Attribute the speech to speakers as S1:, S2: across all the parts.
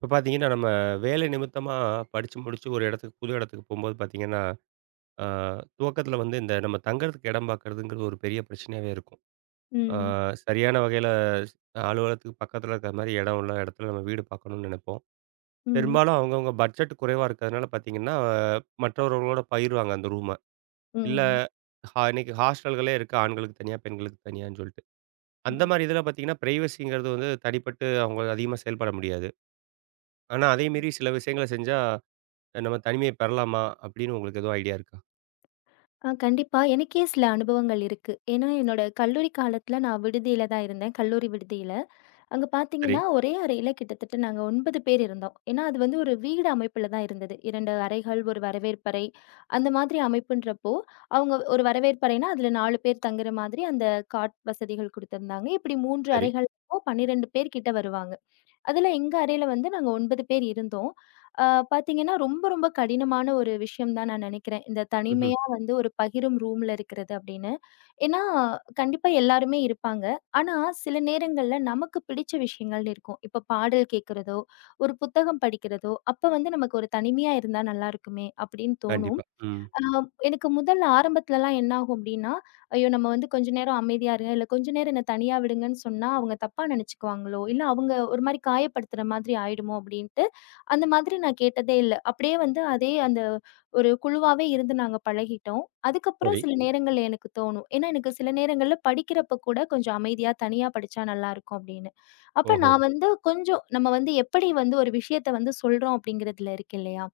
S1: இப்போ பார்த்தீங்கன்னா, நம்ம வேலை நிமித்தமா படிச்சு முடிச்சு ஒரு இடத்துக்கு புது இடத்துக்கு போம்போது பார்த்தீங்கன்னா, ஆ துவக்கத்தில வந்து இந்த நம்ம தங்குறதுக்கு இடம் பார்க்கறதுங்கிறது ஒரு பெரிய பிரச்சனையாவே இருக்கும். ஆ
S2: ம்.
S1: சரியான வகையில அலுவலகத்துக்கு பக்கத்தில இருக்கிற மாரி இடம் உள்ள இடத்துல நம்ம வீடு பார்க்கணும்னு நினைப்போம்.
S2: ம்.
S1: பெரும்பாலும் அவங்கவங்க பட்ஜெட் குறைவா இருக்கிறதுனால பார்த்தீங்கன்னா, மற்றவர்களோட பகிர்வாங்க அந்த ரூம. இல்ல,
S2: ம்.
S1: இன்னைக்கு ஹாஸ்டல்களே இருக்கு. ஆண்களுக்கு தனியா, பெண்களுக்கு தனியான்னு சொல்லிட்டு. அந்த
S2: ம்.
S1: மாரி இதில பார்த்தீங்கன்னா, பிரைவசிங்கிறது வந்து தனிப்பட்டு அவங்க அதிகமா செயல்பட முடியாது. ஆனா, அதே மீறி சில விஷயங்கள செஞ்சா நம்ம தனிமையை பெறலாமா? அப்படின்னு உங்களுக்கு எதுவும் ஐடியா இருக்கா?
S2: கண்டிப்பா. எனக்கே சில அனுபவங்கள் இருக்கு. ஏன்னா என்னோட கல்லூரி காலத்துல நான் விடுதியில தான் இருந்தேன். கல்லூரி விடுதியில. அங்க
S1: சரி,
S2: பார்த்தீங்கன்னா, ஒரே அறையில கிட்டத்தட்ட நாங்க 9 பேர் இருந்தோம். ஏன்னா அது வந்து ஒரு வீடு அமைப்புல தான் இருந்தது. 2 அறைகள், ஒரு வரவேற்பறை, அந்த மாதிரி அமைப்புன்றப்போ, அவங்க ஒரு வரவேற்பறைனா அதுல 4 பேர் தங்குற மாதிரி அந்த காட் வசதிகள் குடுத்திருந்தாங்க. இப்படி 3
S1: சரி.
S2: அறைகள் 12 பேர் கிட்ட வருவாங்க. அதுல எங்க அறையில வந்து நாங்க 9 பேர் இருந்தோம். அ பாத்தீங்கன்னா, ரொம்ப ரொம்ப கடினமான ஒரு விஷயம் தான் நான் நெனைக்கிறேன். இந்த
S1: ம்ஹ்ம்.
S2: தனிமையா வந்து ஒரு பகிரும் ரூம்ல இருக்கிறது அப்படின்னு. ஏன்னா, கண்டிப்பா எல்லாருமே இருப்பாங்க. ஆனா, சில நேரங்கள்ல நமக்கு பிடிச்ச விஷயங்கள்னு இருக்கும். இப்ப பாடல் கேட்கிறதோ, ஒரு புத்தகம் படிக்கிறதோ, அப்ப வந்து நமக்கு ஒரு தனிமையா இருந்தா நல்லா இருக்குமே அப்படின்னு தோணும்.
S1: கண்டிப்பா. ம்.
S2: ஆ எனக்கு முதல்ல ஆரம்பத்துலலாம் என்ன ஆகும் அப்டின்னா, ஐயோ! நம்ம வந்து கொஞ்ச நேரம் அமைதியா இருங்க, இல்ல கொஞ்ச நேரம் என்ன தனியா விடுங்கன்னு சொன்னா, அவங்க தப்பா நெனச்சுக்குவாங்களோ, இல்ல அவங்க ஒரு மாரி காயப்படுத்துற மாதிரி ஆயிடுமோ அப்டின்ட்டு, அந்த மாதிரி நான் கேட்டதே இல்ல. அப்டியே வந்து அதே அந்த ஒரு குழுவாவே இருந்து நாங்க பழகிட்டோம். அதுக்கப்புறம்
S1: சரி.
S2: சில நேரங்கள்ல எனக்கு தோணும். ஏன்னா, எனக்கு சில நேரங்கள்ல படிக்கிறப்ப கூட கொஞ்சம் அமைதியா தனியா படிச்சா நல்லாருக்கும் அப்டின்னு. அப்ப
S1: ஓஹோ!
S2: நான் வந்து கொஞ்சம் நம்ம வந்து எப்படி வந்து ஒரு விஷயத்த வந்து சொல்றோம் அப்டிங்கிறதுல இருக்கு இல்லையா?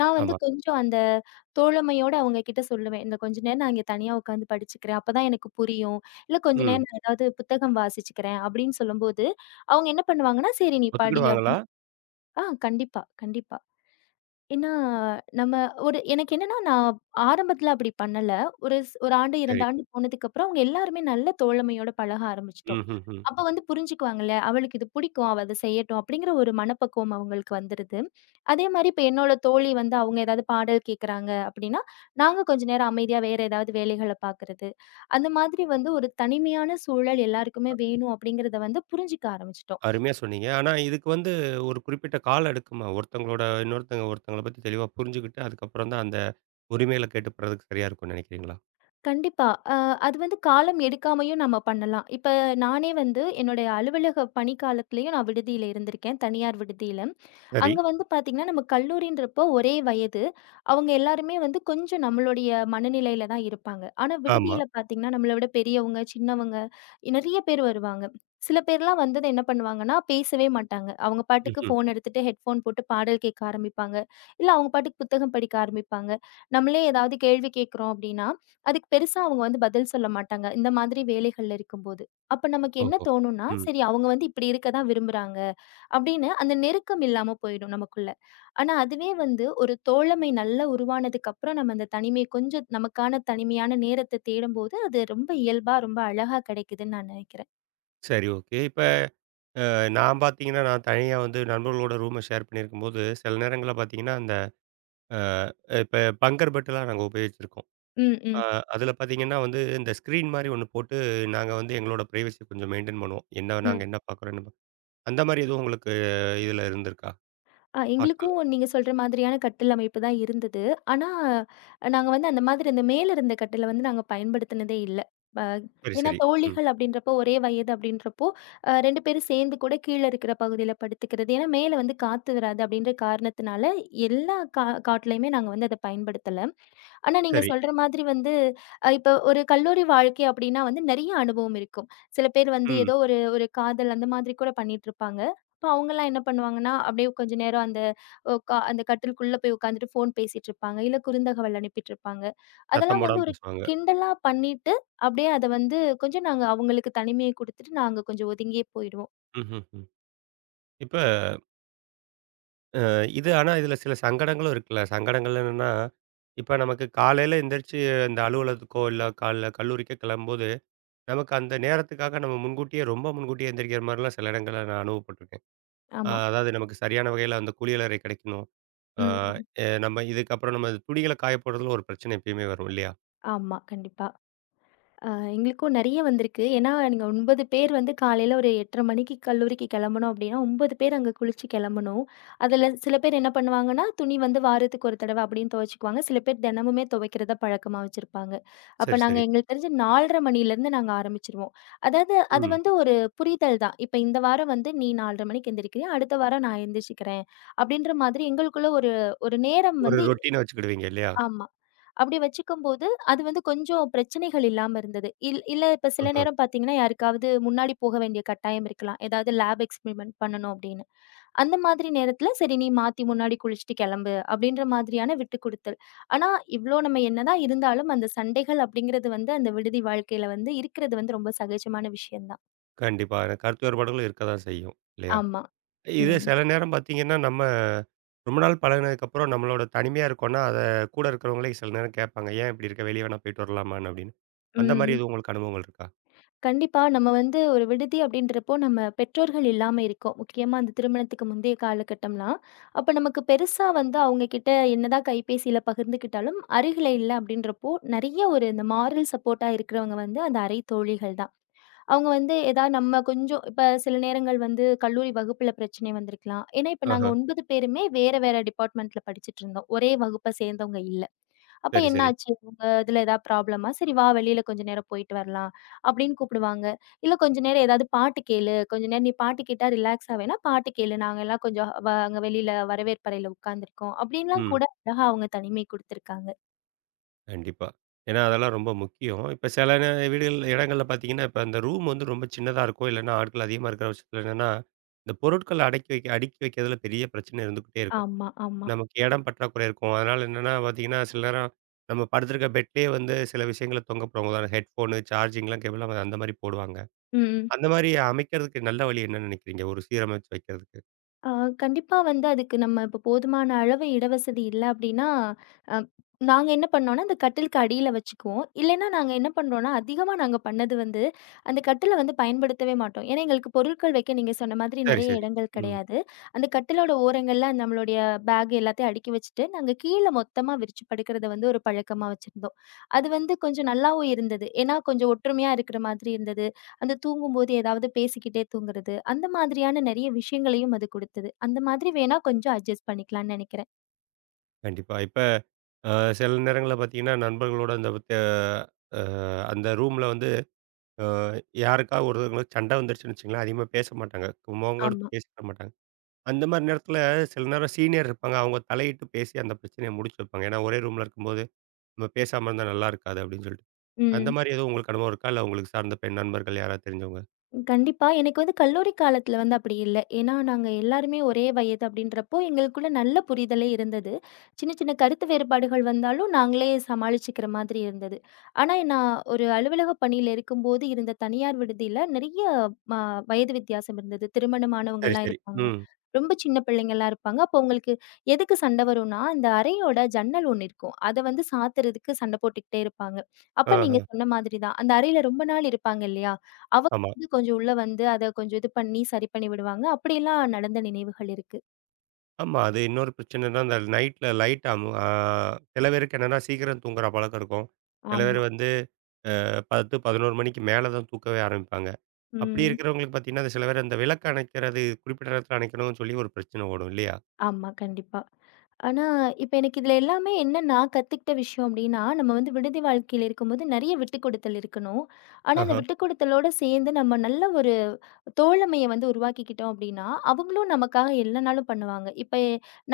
S2: நான் வந்து
S1: ஆமா.
S2: கொஞ்சம் அந்த தோழமையோட அவங்க கிட்ட சொல்லுவேன். இந்த கொஞ்ச நேரம் நான் இங்க தனியா உட்காந்து படிச்சுக்கிறேன். அப்பதான் எனக்கு புரியும். இல்ல கொஞ்ச
S1: ம்.
S2: நேரம் நான் ஏதாவது புத்தகம் வாசிச்சுக்கிறேன் அப்படின்னு சொல்லும்போது, அவங்க என்ன பண்ணுவாங்கன்னா, "சரி நீ படி"
S1: ஒத்துக்கிடுவாங்களா?
S2: அப்படின்னு கண்டிப்பா, கண்டிப்பா. ஏன்னா, நம்ம ஒரு எனக்கு என்னன்னா, நான் ஆரம்பத்தில அப்படி பண்ணல. ஒரு 1 ஆண்டு,
S1: சரி.
S2: 2 ஆண்டு போனதுக்கப்புறம், அவங்க எல்லாருமே நல்ல தோழமையோட பழக ஆரம்பிச்சுட்டோம்.
S1: ம்ஹ்ஹ்ம்.
S2: அப்ப வந்து புரிஞ்சுக்குவாங்கல்ல, "அவளுக்கு இது பிடிக்கும். அவ அத செய்யட்டும்." அப்படிங்கிற ஒரு மனப்பக்குவம் அவங்களுக்கு வந்துருது. அதே மாரி இப்ப என்னோட தோழி வந்து அவங்க ஏதாவது பாடல் கேட்குறாங்க அப்படின்னா, நாங்க கொஞ்ச நேரம் அமைதியா வேற ஏதாவது வேலைகள பார்க்குறது. அந்த மாதிரி வந்து ஒரு தனிமையான சூழல் எல்லாருக்குமே வேணும் அப்படிங்கிறத வந்து புரிஞ்சுக்க ஆரம்பிச்சுட்டோம்.
S1: அருமையா சொன்னீங்க. ஆனா இதுக்கு வந்து ஒரு குறிப்பிட்ட காலம் எடுக்குமா? ஒருத்தவங்களோட இன்னொருத்தங்க ஒருத்தங்கள பத்தி தெளிவா புரிஞ்சுகிட்டு, அதுக்கப்புறம் தான் அந்த உரிமைகள கேட்டு பெறதுக்கு சரியா இருக்கும்னு நினைக்கிறீங்களா?
S2: கண்டிப்பா. அ அது வந்து காலம் எடுக்காமயும் நம்ம பண்ணலாம். இப்ப நானே வந்து என்னுடைய அலுவலக பணி காலத்திலயும் நான் விடுதியில இருந்திருக்கேன், தனியார் விடுதியில.
S1: சரி.
S2: அங்க வந்து பார்த்தீங்கன்னா, நம்ம கல்லூரின்றப்போ ஒரே வயது. அவங்க எல்லாருமே வந்து கொஞ்சம் நம்மளுடைய மனநிலையில தான் இருப்பாங்க. ஆனா
S1: ஆமா.
S2: விடுதியில பார்த்தீங்கன்னா, நம்மள விட பெரியவங்க, சின்னவங்க நெறைய பேர் வருவாங்க. சில பேர்லாம் வந்தது என்ன பண்ணுவாங்கன்னா, பேசவே மாட்டாங்க. அவங்க பாட்டுக்கு
S1: ம்ஹ்ம்.
S2: ஃபோன் எடுத்துட்டு ஹெட்ஃபோன் போட்டு பாடல் கேட்க ஆரம்பிப்பாங்க. இல்ல அவங்க பாட்டுக்கு புத்தகம் படிக்க ஆரம்பிப்பாங்க. நம்மளே ஏதாவது கேள்வி கேட்கிறோம் அப்டின்னா, அதுக்கு பெருசா அவங்க வந்து பதில் சொல்ல மாட்டாங்க. இந்த மாதிரி வேலைகள்ல இருக்கும்போது. அப்ப நமக்கு என்ன
S1: ஓஹோ!
S2: தோணும்னா,
S1: ம்.
S2: சரி அவங்க வந்து இப்படி இருக்க தான் விரும்புறாங்க. அப்படின்னு அந்த நெருக்கம் இல்லாம போயிடும் நமக்குள்ள. ஆனா அதுவே வந்து ஒரு தோழமை நல்லா உருவானதுக்கு அப்புறம் நம்ம அந்த தனிமை கொஞ்சம் நமக்கான தனிமையான நேரத்த தேடும்போது, அது ரொம்ப இயல்பா, ரொம்ப அழகா கிடைக்குதுன்னு நான் நினைக்கிறேன்.
S1: சரி, ஓகே. இப்ப நான் பார்த்தீங்கன்னா, நான் தனியா வந்து நண்பர்களோட ரூம ஷேர் பண்ணியிருக்கும்போது, சில நேரங்கள்ல பார்த்தீங்கன்னா, அந்த அ இப்ப பங்கர் பெட்லாம் நாங்க உபயோகிச்சிருக்கோம்.
S2: ம்,
S1: அ
S2: ம்.
S1: அதில பார்த்தீங்கன்னா வந்து, இந்த ஸ்க்ரீன் மாரி ஒண்ணு போட்டு, நாங்க வந்து எங்களோட பிரைவசிய கொஞ்சம் மெயின்டெயின் பண்ணுவோம். என்ன
S2: ம்.
S1: நாங்க என்ன பார்க்குறோம், என்ன பா அந்த மாரி எதுவும் உங்களுக்கு இதில இருந்திருக்கா? ஹாஸ்டல்ல.
S2: எங்களுக்கும் நீங்க சொல்ற மாதிரியான கட்டில் அமைப்பு தான் இருந்தது. ஆனா, நாங்க வந்து அந்த மாதிரி அந்த மேல இருந்த கட்டில வந்து நாங்க பயன்படுத்தினதே இல்ல. அ
S1: சரி,
S2: ஏன்னா
S1: சரி. ம்.
S2: தோழிகள் அப்படின்றப்போ, ஒரே வயது அப்படின்றப்போ, 2 பேரும் சேர்ந்து கூட கீழ இருக்கிற பகுதியில படுத்துக்கிறது. ஏன்னா மேல வந்து காத்து வராது அப்படின்ற காரணத்தினால, எல்லா காட்லயுமே நாங்க வந்து அத பயன்படுத்தல. ஆனா, நீங்க
S1: சரி.
S2: சொல்ற மாதிரி வந்து இப்ப ஒரு கல்லூரி வாழ்க்கை அப்டின்னா வந்து நெறைய அனுபவம் இருக்கும். சில பேர் வந்து
S1: ம்.
S2: ஏதோ ஒரு ஒரு காதல் அந்த மாதிரி கூட பண்ணிட்டுருப்பாங்க. அப்ப அவங்கலாம் என்ன பண்ணுவாங்கன்னா, அப்டியே கொஞ்ச நேரம் அந்த அந்த கட்டிலுக்குள்ள போய் உட்காந்துட்டு ஃபோன் பேசிட்டுருப்பாங்க. இல்ல குறுந்தகவல் அனுப்பிட்டுருப்பாங்க.
S1: சத்தம்
S2: அதெல்லாம் வந்து
S1: போடாம
S2: ஒரு
S1: பேசுவாங்க.
S2: கிண்டலா பண்ணிட்டு, அப்டியே அத வந்து கொஞ்சம் நாங்க அவங்களுக்கு தனிமைய குடுத்துட்டு, நாங்க கொஞ்சம் ஒதுங்கியே போயிடுவோம்.
S1: ம்ஹ்ஹ்ம். இப்ப அ இது, ஆனா இதில சில சங்கடங்களும் இருக்குல்ல. சங்கடங்கள் என்னன்னா, இப்ப நமக்கு காலையில எந்திரிச்சு இந்த அலுவலகத்துக்கோ, இல்ல கல்லூரிக்கோ கிளம்பும்போது, நமக்கு அந்த நேரத்துக்காக நம்ம முன்கூட்டியே ரொம்ப முன்கூட்டியே எந்திரிக்கிற மாரிலாம் சில இடங்கள்ல நான் அனுபவப்பட்டுருக்கேன்.
S2: ஆமா.
S1: அதாவது நமக்கு சரியான வகையில அந்த குளியலறை கிடைக்கணும். ஆ,
S2: ம்.
S1: எ நம்ம இதுக்கப்புறம் நம்ம துணிகள காய போடுறதுல ஒரு பிரச்சனை எப்பயுமே வரும் இல்லையா?
S2: ஆமா. கண்டிப்பா. ஆ எங்களுக்கும் நெறைய வந்திருக்கு. ஏன்னா, நீங்க 9 பேர் வந்து காலையில ஒரு 8:30 மணிக்கு கல்லூரிக்கு கெளம்பணும் அப்டின்னா, 9 பேர் அங்க குளிச்சு கெளம்பணும். அதுல சில பேர் என்ன பண்ணுவாங்கன்னா, துணி வந்து வாரத்துக்கு ஒரு தடவ அப்டின்னு துவைச்சுக்குவாங்க. சில பேர் தினமுமே துவைக்கிறத பழக்கமா வச்சிருப்பாங்க. அப்ப
S1: சரி,
S2: நாங்க
S1: சரி.
S2: எங்களுக்கு தெரிஞ்சு 4:30 மணியிலருந்து நாங்க ஆரம்பிச்சுருவோம். அதாவது அது
S1: ம்.
S2: வந்து ஒரு புரிதல் தான். இப்ப இந்த வாரம் வந்து நீ 4:30 மணிக்கு எந்திரிக்கிறியா, அடுத்த வாரம் நான் எந்திரிச்சுக்கிறேன். அப்டின்ற மாதிரி எங்களுக்குள்ள ஒரு ஒரு நேரம்
S1: ஒரு
S2: வந்து
S1: ரொட்டீனா வச்சுக்கிடுவீங்க இல்லையா?
S2: ஆமா. அப்படி வச்சுக்கும்போது, அது வந்து கொஞ்சம் பிரச்சனைகள் இல்லாம இருந்தது. இல்ல இப்ப சில
S1: ஆஹ.
S2: நேரம் பார்த்தீங்கன்னா, யாருக்காவது முன்னாடி போக வேண்டிய கட்டாயம் இருக்கலாம். ஏதாவது லேப் எக்ஸ்பெரிமென்ட் பண்ணணும் அப்படின்னு. அந்த மாதிரி நேரத்தில, "சரி நீ மாத்தி முன்னாடி குளிச்சுட்டு கெளம்பு" அப்படின்ற மாதிரியான விட்டுக் குடுத்தல். ஆனா, இவ்ளோ நம்ம என்னதான் இருந்தாலும், அந்த சண்டைகள் அப்படிங்கிறது வந்து அந்த விடுதி வாழ்க்கையில வந்து இருக்கிறது வந்து ரொம்ப சகஜமான விஷயம் தான்.
S1: கண்டிப்பா. எனக்கு கருத்து வேறுபாடுகளும் இருக்க தான் செய்யும் இல்லையா?
S2: ஆமா.
S1: இது
S2: ம்.
S1: சில நேரம் பார்த்தீங்கன்னா, நம்ம ரொம்ப நாள் பழகுனதுக்கப்புறம் நம்மளோட தனிமையா இருக்கோம்னா, அத கூட இருக்கிறவங்களே சில நேரம் கேட்பாங்க. "ஏன் இப்படி இருக்க? வெளிய வேணா போயிட்டு வரலாமான்னு" அப்படின்னு. அந்த மாரி
S2: ம்.
S1: எதுவும் உங்களுக்கு அனுபவங்கள் இருக்கா?
S2: கண்டிப்பா. நம்ம வந்து ஒரு விடுதி அப்படின்றப்போ, நம்ம பெற்றோர்கள் இல்லாம இருக்கோம். முக்கியமா அந்த திருமணத்துக்கு முந்தைய காலகட்டம்லாம். அப்ப நமக்கு பெருசா வந்து அவங்க கிட்ட என்னதான் கைபேசியில பகிர்ந்துக்கிட்டாலும், அருகில இல்ல அப்படின்றப்போ, நெறைய ஒரு இந்த மாரல் சப்போர்ட்டா இருக்கிறவங்க வந்து அந்த அறை தோழிகள் தான். அவங்க வந்து ஏதாவது நம்ம கொஞ்சம் இப்ப சில நேரங்கள் வந்து கல்லூரி வகுப்புல பிரச்சனை வந்திருக்கலாம். ஏன்னா, இப்ப நாங்க
S1: ஆஹ.
S2: 9 பேருமே வேற வேற டிபார்ட்மெண்ட்ல படிச்சுட்டு இருந்தோம். ஒரே வகுப்ப சேர்ந்தவங்க இல்ல. அப்ப
S1: சரி,
S2: என்ன
S1: சரி.
S2: ஆச்சு? உங்க இதுல ஏதாவது ப்ராப்ளமா? சரி வா வெளியில கொஞ்ச நேரம் போயிட்டு வரலாம் அப்படின்னு கூப்பிடுவாங்க. இல்ல கொஞ்ச நேரம் ஏதாவது பாட்டு கேளு. கொஞ்ச நேரம் நீ பாட்டு கேட்டா ரிலாக்ஸா வேணா பாட்டு கேளு. நாங்க எல்லாம் கொஞ்சம் அங்க வெளியில வரவேற்பறையில உட்கார்ந்துருக்கோம். அப்படின்லாம்
S1: ம்.
S2: கூட அழகா அவங்க தனிமை குடுத்துருக்காங்க.
S1: கண்டிப்பா. ஏன்னா, அதெல்லாம் ரொம்ப முக்கியம். இப்ப சில நே வீடுகள் இடங்கள்ல பார்த்தீங்கன்னா, இப்ப அந்த ரூம் வந்து ரொம்ப சின்னதா இருக்கும். இல்லன்னா, ஆட்கள் அதிகமா இருக்கிற பட்சத்தில என்னன்னா, இந்த பொருட்கள அடக்கி வைக்க அடுக்கி வைக்கிறதுல பெரிய பிரச்சனை இருந்துகிட்டே இருக்கும்.
S2: ஆமா, ஆமா.
S1: நமக்கு இடம் பற்றாக்குறை இருக்கும். அதனால என்னன்னா பார்த்தீங்கன்னா, சில நேரம் நம்ம படுத்திருக்க பெட்லயே வந்து சில விஷயங்கள தொங்க போடுவாங்க. உதாரணம் ஹெட்ஃபோனு, சார்ஜிங்லாம் கேபிள் அந்த மாரி போடுவாங்க.
S2: ம்.
S1: அந்த மாரி அமைக்கிறதுக்கு நல்ல வழி என்னன்னு நினைக்கிறீங்க? ஒரு சீரமைச்சு வைக்கிறதுக்கு?
S2: ஆ கண்டிப்பா வந்து அதுக்கு நம்ம இப்போ போதுமான அளவு இடவசதி இல்ல அப்டின்னா, அ நாங்க என்ன பண்ணோம்னா, அந்த கட்டிலுக்கு அடியில வச்சுக்குவோம். இல்லைன்னா நாங்க என்ன பண்றோம்னா, அதிகமா நாங்க பண்ணது வந்து, அந்த கட்டில வந்து பயன்படுத்தவே மாட்டோம். ஏன்னா, எங்களுக்கு பொருட்கள் வைக்க நீங்க சொன்ன மாதிரி
S1: சரி,
S2: நெறைய
S1: சரி.
S2: இடங்கள்
S1: ம்.
S2: கிடையாது. அந்த கட்டிலோட ஓரங்கள்ல நம்மளுடைய பேக் எல்லாத்தையும் அடுக்கி வச்சுட்டு, நாங்க கீழ மொத்தமா விரிச்சு படுக்கிறத வந்து ஒரு பழக்கமா வச்சிருந்தோம். அது வந்து கொஞ்சம் நல்லாவும் இருந்தது. ஏன்னா, கொஞ்சம் ஒற்றுமையா இருக்கிற மாதிரி இருந்தது. அந்த தூங்கும்போது ஏதாவது பேசிக்கிட்டே தூங்குறது, அந்த மாதிரியான நெறைய விஷயங்களையும் அது குடுத்தது. அந்த மாதிரி வேணா கொஞ்சம் அட்ஜஸ்ட் பண்ணிக்கலாம்னு நெனைக்கிறேன்.
S1: கண்டிப்பா. இப்ப சில நேரங்கள்ல பார்த்தீங்கன்னா, நண்பர்களோட அ அந்த ரூம்ல வந்து அ யாருக்காவது ஒருத்தவங்களுக்கு சண்டை வந்துருச்சுன்னு வச்சுக்கங்களேன், அதிகமா பேச மாட்டாங்க. முகம் கொடுத்து
S2: ஆமா.
S1: பேசிக்க மாட்டாங்க. அந்த மாரி நேரத்தில சில நேரம் சீனியர் இருப்பாங்க. அவங்க தலையிட்டு பேசி அந்த பிரச்சனைய முடிச்சு வைப்பாங்க. ஏன்னா, ஒரே ரூம்ல இருக்கும்போது, "நம்ம பேசாம இருந்தா நல்லா இருக்காது." அப்படின்னு சொல்லிட்டு. அந்த
S2: ம்.
S1: மாரி எதுவும் உங்களுக்கு அனுபவம் இருக்கா? இல்ல உங்களுக்கு சார்ந்த பெண் நண்பர்கள் யாராவது தெரிஞ்சவங்க?
S2: கண்டிப்பா. எனக்கு வந்து கல்லூரி காலத்துல வந்து அப்படி இல்ல. ஏன்னா, நாங்க எல்லாருமே ஒரே வயது அப்படின்றப்போ, எங்களுக்குள்ள நல்ல புரிதலே இருந்தது. சின்ன சின்ன கருத்து வேறுபாடுகள் வந்தாலும், நாங்களே சமாளிச்சுக்கிற மாதிரி இருந்தது. ஆனா, நான் ஒரு அலுவலக பணியில இருக்கும்போது இருந்த தனியார் விடுதியில நெறைய ம வயது வித்தியாசம் இருந்தது.
S1: சரி,
S2: திருமணமானவங்கலாம்
S1: சரி.
S2: இருப்பாங்க.
S1: ம்.
S2: ரொம்ப சின்ன பிள்ளைங்கலாம் இருப்பாங்க. அப்போ உங்களுக்கு எதுக்கு சண்டை வரும்னா, அந்த அறையோட ஜன்னல் ஒண்ணு இருக்கும். அத வந்து சாத்துறதுக்கு சண்டை போட்டுக்கிட்டே இருப்பாங்க. அப்ப
S1: ஆஹ.
S2: நீங்க சொன்ன மாதிரி தான். அந்த அறையில ரொம்ப நாள் இருப்பாங்க இல்லையா? அவ
S1: ஆமா.
S2: வந்து கொஞ்சம் உள்ள வந்து அத கொஞ்சம் இது பண்ணி, சரி பண்ணி விடுவாங்க. அப்படியெல்லாம் நடந்த நினைவுகள் இருக்கு.
S1: ஆமா. அது இன்னொரு பிரச்சனைன்னா, அந்த நைட்ல லைட் அமு ஆ சில பேருக்கு என்னன்னா, சீக்கிரம் தூங்குற பழக்கம் இருக்கும். சில பேர்
S2: ஆமா.
S1: வந்து 10, 11 மணிக்கு மேல தான் தூக்கவே ஆரம்பிப்பாங்க. அப்படி
S2: ம்.
S1: இருக்கிறவங்களுக்கு பார்த்தீங்கன்னா, அது சில பேர் அந்த விளக்கு அணைக்கிறது குறிப்பிட்ட நேரத்தில அணைக்கணும்னு சொல்லி ஒரு பிரச்சனை ஓடும் இல்லையா?
S2: ஆமா, கண்டிப்பா. ஆனா, இப்ப எனக்கு இதுல எல்லாமே என்ன நான் கத்துக்கிட்ட விஷயம் அப்படின்னா, நம்ம வந்து விடுதி வாழ்க்கையில இருக்கும்போது நெறைய விட்டுக்குடுத்தல் இருக்கணும். ஆனா, அந்த
S1: ஆஹா,
S2: விட்டுக்குடுத்தலோட சேர்ந்து நம்ம நல்ல ஒரு தோழமைய வந்து உருவாக்கிக்கிட்டோம் அப்படின்னா, அவங்களும் நமக்காக இல்லனாலும் பண்ணுவாங்க. இப்ப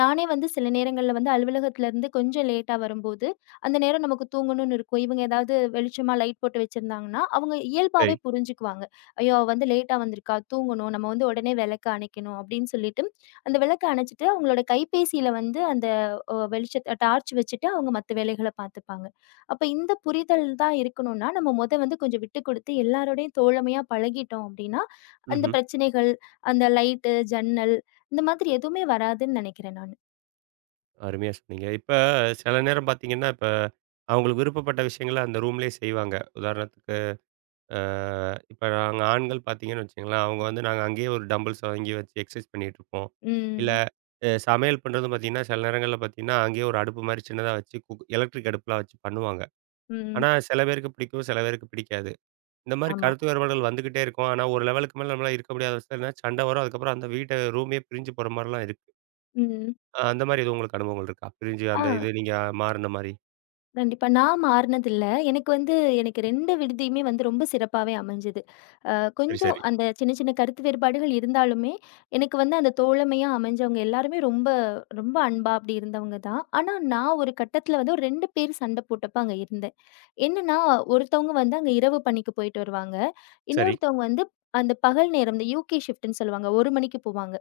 S2: நானே வந்து சில நேரங்கள்ல வந்து அலுவலகத்திலருந்து கொஞ்சம் லேட்டா வரும்போது, அந்த நேரம் நமக்கு தூங்கணும்னு இருக்கும். இவங்க ஏதாவது வெளிச்சமா லைட் போட்டு வச்சிருந்தாங்கன்னா, அவங்க
S1: சரி.
S2: இயல்பாவே புரிஞ்சுக்குவாங்க. "ஐயோ! அவ வந்து லேட்டா வந்திருக்கா, தூங்கணும். நம்ம வந்து உடனே விளக்க அணைக்கணும்." அப்படின்னு சொல்லிட்டு, அந்த விளக்க அணைச்சுட்டு அவங்களோட கைபேசியில வந்து அந்த வெளிச்சத்த டார்ச் வச்சுட்டு அவங்க மத்த வேலைகள பார்த்துப்பாங்க. அப்ப இந்த புரிதல் தான் இருக்கணும்னா, நம்ம வந்து கொஞ்சம் விட்டுக் குடுத்து எல்லாரோடையும் தோழமையா பழகிட்டோம் அப்படின்னா, அந்த
S1: ம்ஹ்ம்.
S2: பிரச்சனைகள், அந்த லைட்டு, ஜன்னல் இந்த மாதிரி எதுவுமே வராதுன்னு நினைக்கிறேன் நானு.
S1: அருமையா சொன்னீங்க. இப்ப சில நேரம் பார்த்தீங்கன்னா, இப்ப அவங்களுக்கு விருப்பப்பட்ட விஷயங்கள அந்த ரூம்லயே செய்வாங்க. உதாரணத்துக்கு, அ இப்ப நாங்க ஆண்கள் பார்த்தீங்கன்னு வச்சுக்கங்களேன், அவங்க வந்து நாங்க அங்கேயே ஒரு டம்பிள்ஸ் வாங்கி வச்சு எக்சர்சைஸ் பண்ணிட்டுருப்போம். இல்ல
S2: ம்.
S1: சமையல் பண்றதும் பார்த்தீங்கன்னா, சில நேரங்கள்ல பார்த்தீங்கன்னா, அங்கேயே ஒரு அடுப்பு மாரி சின்னதா வச்சு குக் எலக்ட்ரிக் அடுப்புலாம் வச்சு பண்ணுவாங்க.
S2: ம்.
S1: ஆனா சில பேருக்கு பிடிக்கும், சில பேருக்கு பிடிக்காது. இந்த மாரி
S2: ஆமா.
S1: கருத்து வேறுபாடுகள் வந்துகிட்டே இருக்கும். ஆனா, ஒரு லெவலுக்கு மேல நம்மளால இருக்க முடியாத பட்சத்தில சண்டை வரும். அதுக்கப்புறம் அந்த வீட்ட ரூமே பிரிஞ்சு போற மாரிலாம் இருக்கு.
S2: ம்.
S1: அந்த மாரி எதுவும் உங்களுக்கு அனுபவங்கள் இருக்கா? பிரிஞ்சு
S2: ஆ.
S1: அந்த இது நீங்க மாறுன மாரி.
S2: கண்டிப்பா. நான் மாறுனதில்ல. எனக்கு வந்து எனக்கு 2 விடுதியுமே வந்து ரொம்ப சிறப்பாவே அமைஞ்சது. அ
S1: சரி,
S2: கொஞ்சம்
S1: சரி.
S2: அந்த சின்ன சின்ன கருத்து வேறுபாடுகள் இருந்தாலுமே, எனக்கு வந்து அந்த தோழமையா அமைஞ்சவங்க எல்லாருமே ரொம்ப ரொம்ப அன்பா அப்படி இருந்தவங்க தான். ஆனா, நான் ஒரு கட்டத்தில வந்து ஒரு 2 பேர் சண்டை போட்டப்ப அங்க இருந்தேன். என்னன்னா, ஒருத்தவங்க வந்து அங்க இரவு பணிக்கு போயிட்டு வருவாங்க.
S1: சரி.
S2: இன்னொருத்தவங்க வந்து அந்த பகல் நேரம் இந்த யுகே ஷிஃப்ட்ன்னு சொல்லுவாங்க. 1 மணிக்கு போவாங்க.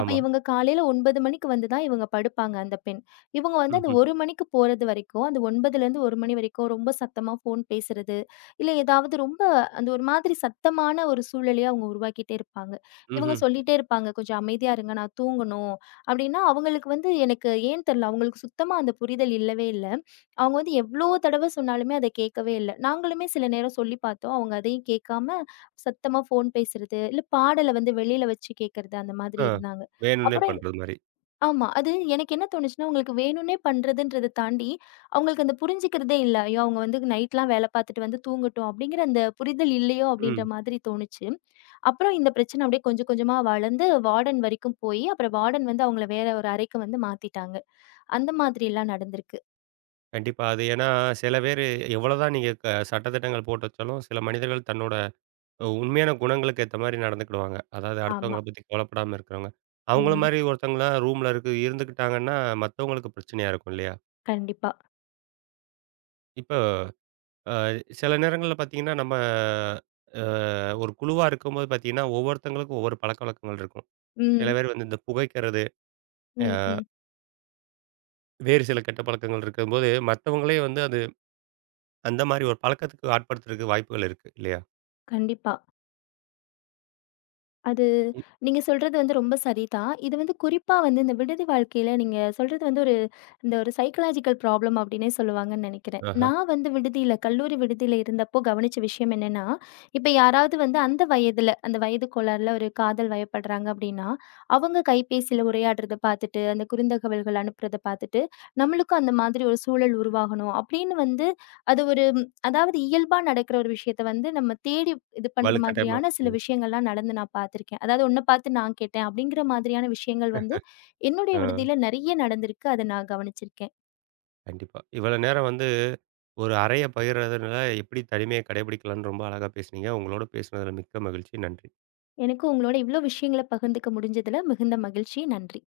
S2: அப்ப
S1: ஆமா.
S2: இவங்க காலையில 9 மணிக்கு வந்து தான் இவங்க படுப்பாங்க அந்த பெண். இவங்க வந்து அந்த
S1: ம்ஹ்ம்.
S2: 1 மணிக்கு போறது வரைக்கும், அந்த 9லேருந்து 1 மணி வரைக்கும் ரொம்ப சத்தமா ஃபோன் பேசுறது, இல்ல ஏதாவது ரொம்ப அந்த ஒரு மாதிரி சத்தமான ஒரு சூழலையே அவங்க உருவாக்கிட்டே இருப்பாங்க. இவங்க
S1: ம்ஹ்ம்.
S2: சொல்லிட்டே இருப்பாங்க, "கொஞ்சம் அமைதியா இருங்க, நான் தூங்கணும்." அப்படின்னா அவங்களுக்கு வந்து எனக்கு ஏன் தெரியல, அவங்களுக்கு சுத்தமா அந்த புரிதல் இல்லவே இல்ல. அவங்க வந்து எவ்வளோ தடவ சொன்னாலுமே அத கேட்கவே இல்ல. நாங்களுமே சில நேரம் சொல்லி பார்த்தோம், அவங்க அதையும் கேட்காம சத்தமா ஃபோன் பேசுறது, இல்ல பாடல வந்து வெளியில வச்சு கேட்கறது அந்த மாதிரி
S1: ஆ.
S2: இருந்தாங்க.
S1: வேணும்னே
S2: அப்புறம்
S1: பண்றது மாரி.
S2: ஆமா. அது எனக்கு என்ன தோணுச்சுன்னா, உங்களுக்கு வேணும்னே பண்றதுன்றத தாண்டி, அவங்களுக்கு அந்த புரிஞ்சுக்கிறதே இல்ல. ஐயோ! அவங்க வந்து நைட்லாம் வேல பார்த்துட்டு வந்து தூங்கட்டும் அப்படிங்கிற அந்த புரிதல் இல்லையோ அப்படின்ற
S1: ம்.
S2: மாதிரி தோணுச்சு. அப்புறம் இந்த பிரச்சனை அப்படியே கொஞ்சம் கொஞ்சமா வளர்ந்து வார்டன் வரைக்கும் போயி, அப்புறம் வார்டன் வந்து அவங்கள வேற ஒரு அறைக்கு வந்து மாத்திட்டாங்க. அந்த மாதிரிலாம் நடந்திருக்கு.
S1: கண்டிப்பா. அது ஏன்னா, சில பேரு எவ்வளோதான் நீங்க சட்டதிட்டங்கள் போட்டு வச்சாலும், சில மனிதர்கள் தன்னோட உண்மையான குணங்களுக்கு ஏத்த மாரி நடந்துக்கிடுவாங்க. அதாவது
S2: ஆமா.
S1: அடுத்தவங்கள பத்தி கவலைப்படாம இருக்கிறவங்க. அவங்கள
S2: ம்.
S1: மாரி ஒருத்தவங்கலாம் ரூம்ல இருந்துக்கிட்டாங்கன்னா, மத்தவங்களுக்கு பிரச்சனையா இருக்கும் இல்லையா?
S2: கண்டிப்பா.
S1: இப்ப அ சில நேரங்கள்ல பார்த்தீங்கன்னா, நம்ம அ ஒரு குழுவா இருக்கும்போது பார்த்தீங்கன்னா, ஒவ்வொருத்தங்களுக்கும் ஒவ்வொரு பழக்கவழக்கங்கள் இருக்கும். சில
S2: ம்.
S1: பேர் வந்து இந்த புகைக்கிறது, அ
S2: ம். ம்.
S1: வேறு சில கெட்ட பழக்கங்கள் இருக்கும்போது, மத்தவங்களே வந்து அந்த மாரி ஒரு பழக்கத்துக்கு ஆட்படுத்துறதுக்கு வாய்ப்புகள் இருக்கு இல்லையா?
S2: கண்டிப்பா. அது
S1: இ
S2: நீங்க சொல்றது வந்து ரொம்ப சரிதான். இது வந்து குறிப்பா வந்து இந்த விடுதி வாழ்க்கையில நீங்க சொல்றது வந்து ஒரு இந்த ஒரு சைக்காலஜிக்கல் ப்ராப்ளம் அப்டின்னே சொல்லுவாங்கன்னு நெனைக்கிறேன்.
S1: ஆஹா.
S2: நான் வந்து விடுதியில கல்லூரி விடுதியில இருந்தப்போ கவனிச்ச விஷயம் என்னன்னா, இப்ப யாராவது வந்து அந்த வயதுல, அந்த வயது கோளாறுல ஒரு காதல் வயப்படுறாங்க அப்டின்னா, அவங்க கைபேசியில உரையாடுறத பார்த்துட்டு, அந்த குறுந்தகவல்கள் அனுப்புறத பார்த்துட்டு, நம்மளுக்கும் அந்த மாதிரி ஒரு சூழல் உருவாகணும் அப்டின்னு வந்து அது ஒரு அதாவது இயல்பா நடக்கிற ஒரு விஷயத்த வந்து நம்ம தேடி இது பண்ற
S1: வலுக்கட்டாயமா.
S2: மாதிரியான சில
S1: ம்.
S2: விஷயங்கள்லாம் நடந்து நான் பார்த்துருக்கேன். அதாவது உன்ன பார்த்து நான் கேட்டேன் அப்படிங்கிற மாதிரியான விஷயங்கள் வந்து என்னுடைய
S1: ஆ
S2: விடுதியில நெறைய நடந்திருக்கு. அத நான் கவனிச்சிருக்கேன்.
S1: கண்டிப்பா. இவ்வளோ நேரம் வந்து ஒரு அறைய பகிர்றதுனால எப்படி தனிமையை கடைபிடிக்கலாம்னு ரொம்ப அழகா பேசுனீங்க. உங்களோட பேசுனதுல மிக்க மகிழ்ச்சி. நன்றி.
S2: எனக்கு உங்களோட இவ்ளோ விஷயங்கள பகிர்ந்துக்க முடிஞ்சதுல மிகுந்த மகிழ்ச்சி. நன்றி.